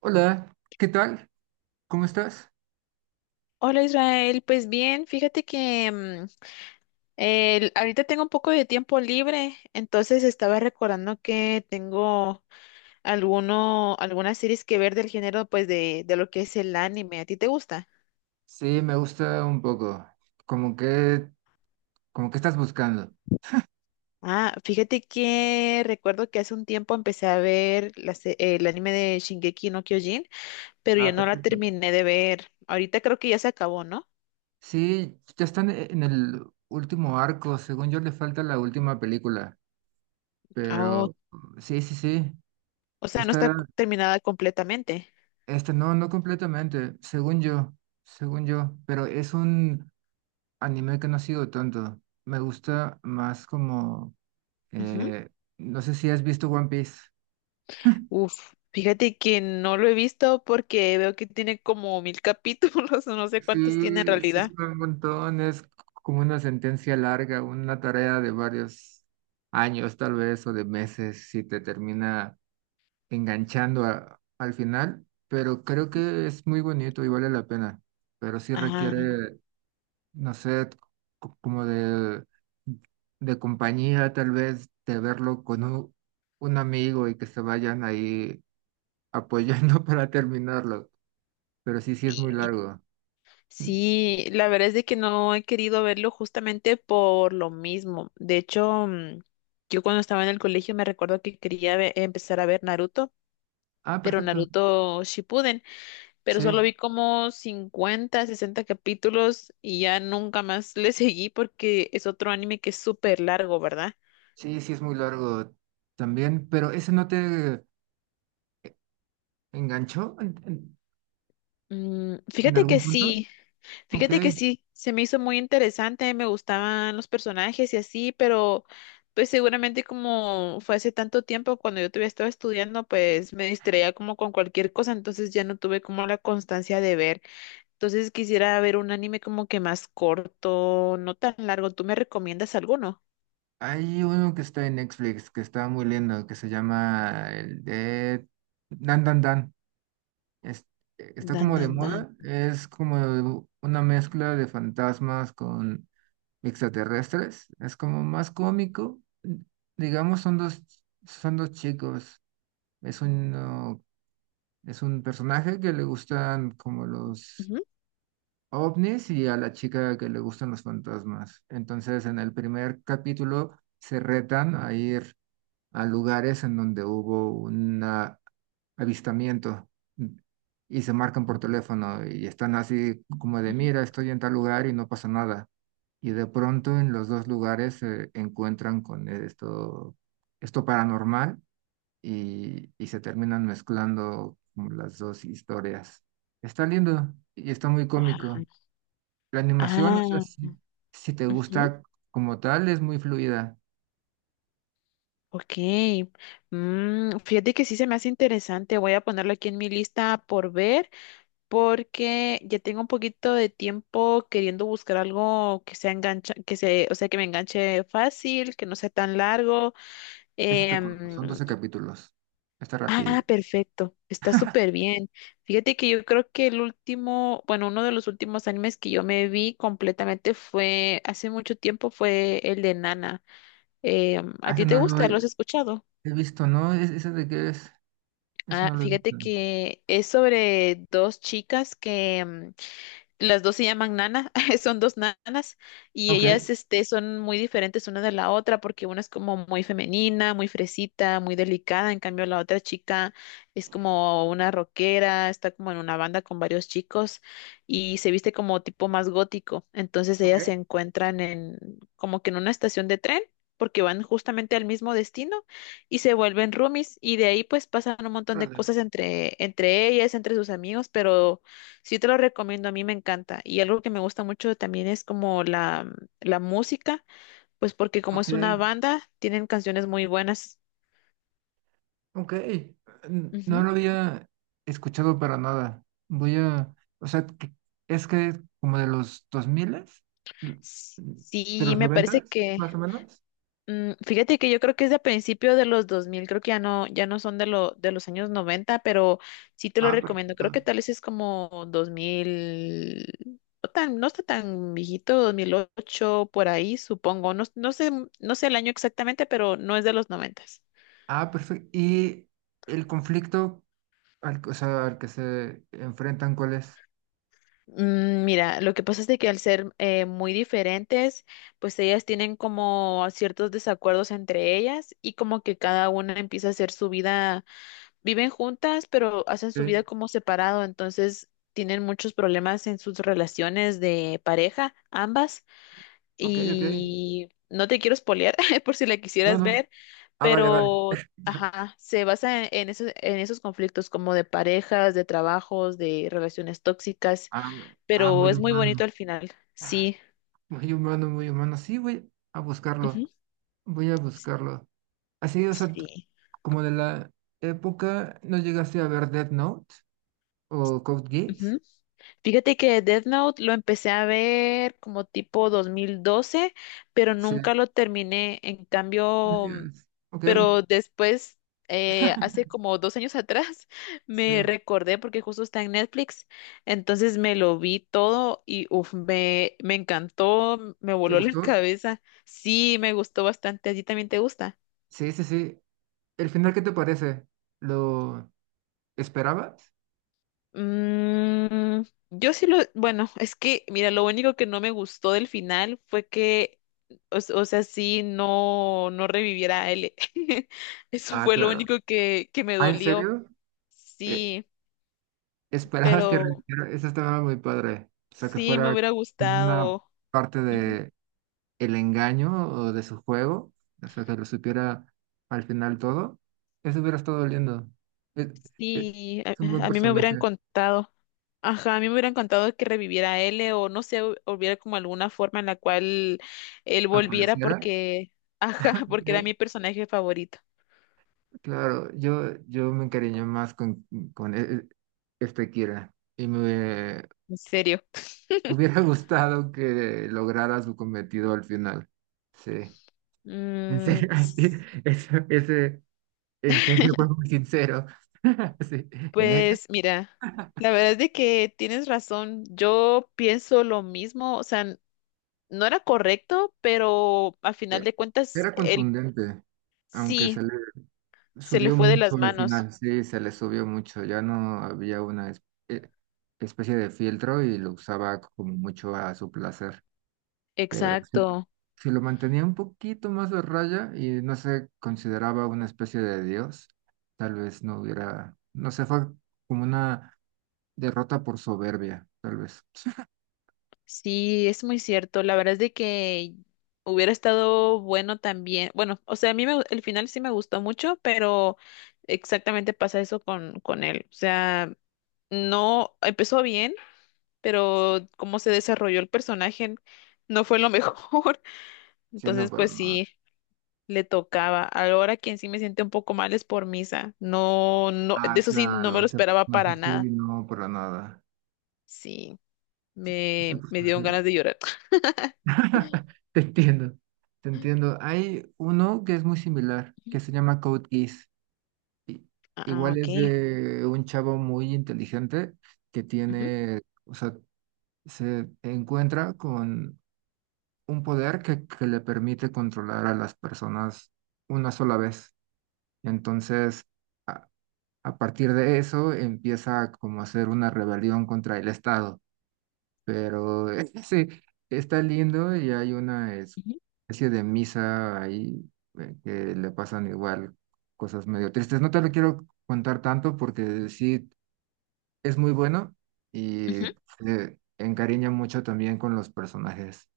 Hola, ¿qué tal? ¿Cómo estás? Hola Israel, pues bien, fíjate que ahorita tengo un poco de tiempo libre, entonces estaba recordando que tengo algunas series que ver del género pues de lo que es el anime. ¿A ti te gusta? Sí, me gusta un poco. Como que, como que estás buscando. Ah, fíjate que recuerdo que hace un tiempo empecé a ver el anime de Shingeki no Kyojin, pero yo Ah, no la perfecto. terminé de ver. Ahorita creo que ya se acabó, ¿no? Sí, ya están en el último arco. Según yo, le falta la última película. Ah, o Pero sí, sí, sí. o sea, no Está, está terminada completamente. está, no, no completamente. Según yo, según yo. Pero es un anime que no ha sido tanto. Me gusta más como, eh, no sé si has visto One Piece. Uf, fíjate que no lo he visto porque veo que tiene como 1000 capítulos, o no sé cuántos tiene en Sí, sí, realidad. son un montón. Es como una sentencia larga, una tarea de varios años, tal vez, o de meses, si te termina enganchando al final. Pero creo que es muy bonito y vale la pena. Pero sí Ah, requiere, no sé, como de compañía, tal vez, de verlo con un amigo y que se vayan ahí apoyando para terminarlo. Pero sí, sí es muy sí. largo. Mm. Sí, la verdad es de que no he querido verlo justamente por lo mismo. De hecho, yo cuando estaba en el colegio me recuerdo que quería empezar a ver Naruto, Ah, pero perfecto. Naruto Shippuden, pero solo Sí. vi como 50 60 capítulos y ya nunca más le seguí porque es otro anime que es súper largo, ¿verdad? Sí, sí es muy largo también, pero ¿ese no te enganchó Mm, en fíjate que algún punto? sí, Ok. Fíjate que sí, se me hizo muy interesante, me gustaban los personajes y así, pero pues seguramente como fue hace tanto tiempo cuando yo todavía estaba estudiando, pues me distraía como con cualquier cosa, entonces ya no tuve como la constancia de ver. Entonces quisiera ver un anime como que más corto, no tan largo. ¿Tú me recomiendas alguno? Hay uno que está en Netflix, que está muy lindo, que se llama el de Dan Dan Dan. Es- Está Dan, como de dan, dan. moda, es como una mezcla de fantasmas con extraterrestres. Es como más cómico. Digamos, son dos chicos. Es uno, es un personaje que le gustan como los Ujú, ovnis y a la chica que le gustan los fantasmas. Entonces, en el primer capítulo se retan a ir a lugares en donde hubo un avistamiento mm, y se marcan por teléfono y están así como de, ujú. mira, estoy en tal lugar y no pasa nada. Y de pronto en los dos lugares se encuentran con esto paranormal y se terminan mezclando como las dos historias. Está lindo y está muy Ajá. cómico. La animación, o sea, Ah, si te ujú. gusta como tal, es muy fluida. Ok. Fíjate que sí se me hace interesante. Voy a ponerlo aquí en mi lista por ver. Porque ya tengo un poquito de tiempo queriendo buscar algo que sea engancha, o sea, que me enganche fácil, que no sea tan largo. Esa está corta, son Em, 12 capítulos. Está rápido. ah, perfecto, está súper bien. Fíjate que yo creo que el último, bueno, uno de los últimos animes que yo me vi completamente fue, hace mucho tiempo fue el de Nana. ¿A Ah, ese ti te no lo gusta? he, ¿Lo has escuchado? he visto, ¿no? ¿Ese de qué es? Ese Ah, no lo he fíjate visto. que es sobre dos chicas que las dos se llaman Nana, son dos nanas y Ok. ellas son muy diferentes una de la otra porque una es como muy femenina, muy fresita, muy delicada, en cambio la otra chica es como una rockera, está como en una banda con varios chicos y se viste como tipo más gótico. Entonces ellas se Ok. encuentran en como que en una estación de tren porque van justamente al mismo destino y se vuelven roomies y de ahí pues pasan un montón de Órale. cosas entre ellas, entre sus amigos, pero sí te lo recomiendo, a mí me encanta. Y algo que me gusta mucho también es como la música, pues porque como Ok. es una banda, tienen canciones muy buenas. Ok. No Ujú. lo había escuchado para nada. Voy a... O sea, es que como de los 2000, S- de Sí, los me parece 90 que, más o menos. Fíjate que yo creo que es de principio de los 2000 creo que ya no son de los años 90, pero sí te lo Ah, recomiendo. Creo que perfecto. tal vez es como 2000, no está tan viejito, 2008 por ahí, supongo. No, no sé el año exactamente, pero no es de los 90. Ah, perfecto. Y el conflicto... o sea, al que se enfrentan, ¿cuál es? Mira, lo que pasa es de que al ser muy diferentes, pues ellas tienen como ciertos desacuerdos entre ellas y como que cada una empieza a hacer su vida, viven juntas, pero hacen su vida Sí, como separado, entonces tienen muchos problemas en sus relaciones de pareja, ambas, Ok, ok. y no te quiero spoilear por si la No, quisieras no. ver, Ah, vale, vale. pero ajá, se basa en esos conflictos como de parejas, de trabajos, de relaciones tóxicas, Ah, m- ah, pero muy es muy bonito humano. al final. Sí. Muy humano, muy humano. Sí, voy a Ujú. buscarlo. Voy a buscarlo. Así, o sea, Sí. como de la época, ¿no llegaste a ver Death Note o Code Geass? Ujú. Fíjate que Death Note lo empecé a ver como tipo 2012, pero Sí. nunca lo terminé. En No cambio, llegas. Ok, pero después, hace como 2 años atrás, sí. me recordé porque justo está en Netflix. Entonces me lo vi todo y uf, me encantó, me ¿Te voló la gustó? cabeza. Sí, me gustó bastante. ¿A ti también te gusta? Sí, sí, sí. ¿El final qué te parece? ¿Lo esperabas? Mm, yo sí bueno, es que, mira, lo único que no me gustó del final fue que, o sea, sí, no, no reviviera a L. Eso Ah, fue lo claro. único que me ¿Ah, en dolió. serio? E- Sí, Esperabas que pero reviviera, eso estaba muy padre. O sea, que sí, me fuera hubiera como una gustado. parte Ujú. de el engaño o de su juego, o sea, que lo supiera al final todo. Eso hubiera estado lindo. Es, es- Sí, es un buen a mí me personaje. hubieran contado. Ajá, a mí me hubieran contado que reviviera a L o no sé, hubiera como alguna forma en la cual él volviera Apareciera. porque, ajá, porque era eh, mi personaje favorito. claro, yo me encariñé más con este Kira y me En serio. hubiera gustado que lograra su cometido al final. Sí. En Mm, serio, así, s- ese. En serio, fue muy sincero. Sí, neta, pues mira, la verdad es de que tienes razón. Yo pienso lo mismo, o sea, no era correcto, pero a final eh, de cuentas, era él contundente, aunque se sí le se le subió fue de mucho las al manos. final. Sí, se le subió mucho. Ya no había una eh, especie de filtro y lo usaba como mucho a su placer. Pero sí, Exacto. si lo mantenía un poquito más de raya y no se consideraba una especie de dios, tal vez no hubiera, no sé, fue como una derrota por soberbia, tal vez. Sí, es muy cierto. La verdad es de que hubiera estado bueno también. Bueno, o sea, a mí el final sí me gustó mucho, pero exactamente pasa eso con él. O sea, no empezó bien, pero cómo se desarrolló el personaje no fue lo mejor. Sí, no, Entonces, pero pues nada. sí, le tocaba. Ahora quien sí me siente un poco mal es por Misa. No, no, de Ah, eso sí, no me claro, lo ese esperaba personaje para sí, nada. no, para nada. Sí, Ese me dieron personaje. ganas de llorar. Te entiendo, te entiendo. Hay uno que es muy similar, que se llama Code Geass. Ah, Igual ok. es de un chavo muy inteligente que Ujú, tiene, o sea, se encuentra con un poder que le permite controlar a las personas una sola vez. Entonces, a, a partir de eso empieza como a hacer una rebelión contra el Estado. Pero sí está lindo y hay una ujú, especie de misa ahí que le pasan igual cosas medio tristes. No te lo quiero contar tanto porque sí es muy bueno y ujú. se encariña mucho también con los personajes.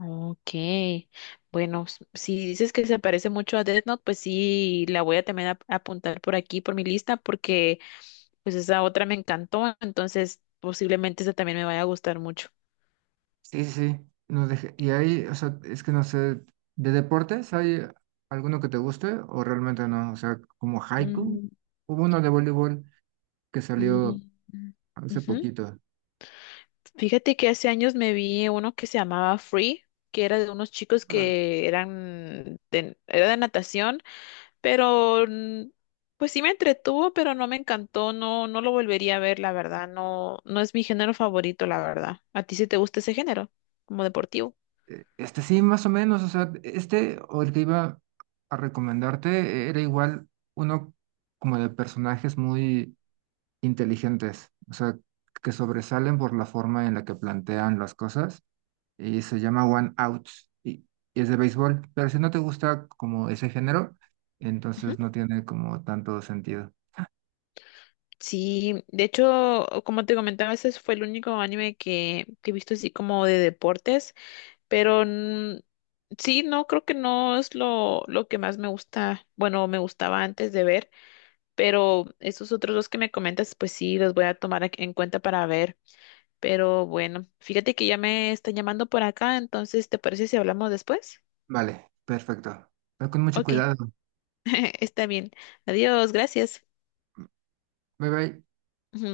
Ok, bueno, si dices que se parece mucho a Death Note, pues sí, la voy a también apuntar por aquí, por mi lista, porque pues esa otra me encantó, entonces posiblemente esa también me vaya a gustar mucho. Sí, sí, no y ahí, o sea, es que no sé, ¿de deportes hay alguno que te guste o realmente no? O sea, como haiku, Mm, hubo uno de voleibol que mm, salió mm, hace ujú. poquito. Fíjate que hace años me vi uno que se llamaba Free, que era de unos chicos que eran era de natación. Pero pues sí me entretuvo, pero no me encantó, no, no lo volvería a ver, la verdad, no, no es mi género favorito, la verdad. ¿A ti sí te gusta ese género, como deportivo? Este sí, más o menos, o sea, este o el que iba a recomendarte era igual uno como de personajes muy inteligentes, o sea, que sobresalen por la forma en la que plantean las cosas y se llama One Out y, y es de béisbol, pero si no te gusta como ese género, Ujú. entonces no tiene como tanto sentido. Sí, de hecho, como te comentaba, ese fue el único anime que he visto así como de deportes. Pero sí, no, creo que no es lo que más me gusta, bueno, me gustaba antes de ver, pero esos otros dos que me comentas, pues sí, los voy a tomar en cuenta para ver. Pero bueno, fíjate que ya me están llamando por acá, entonces, ¿te parece si hablamos después? Vale, perfecto. Ve con mucho Ok, cuidado. está bien. Adiós, gracias. Bye bye. Ujú.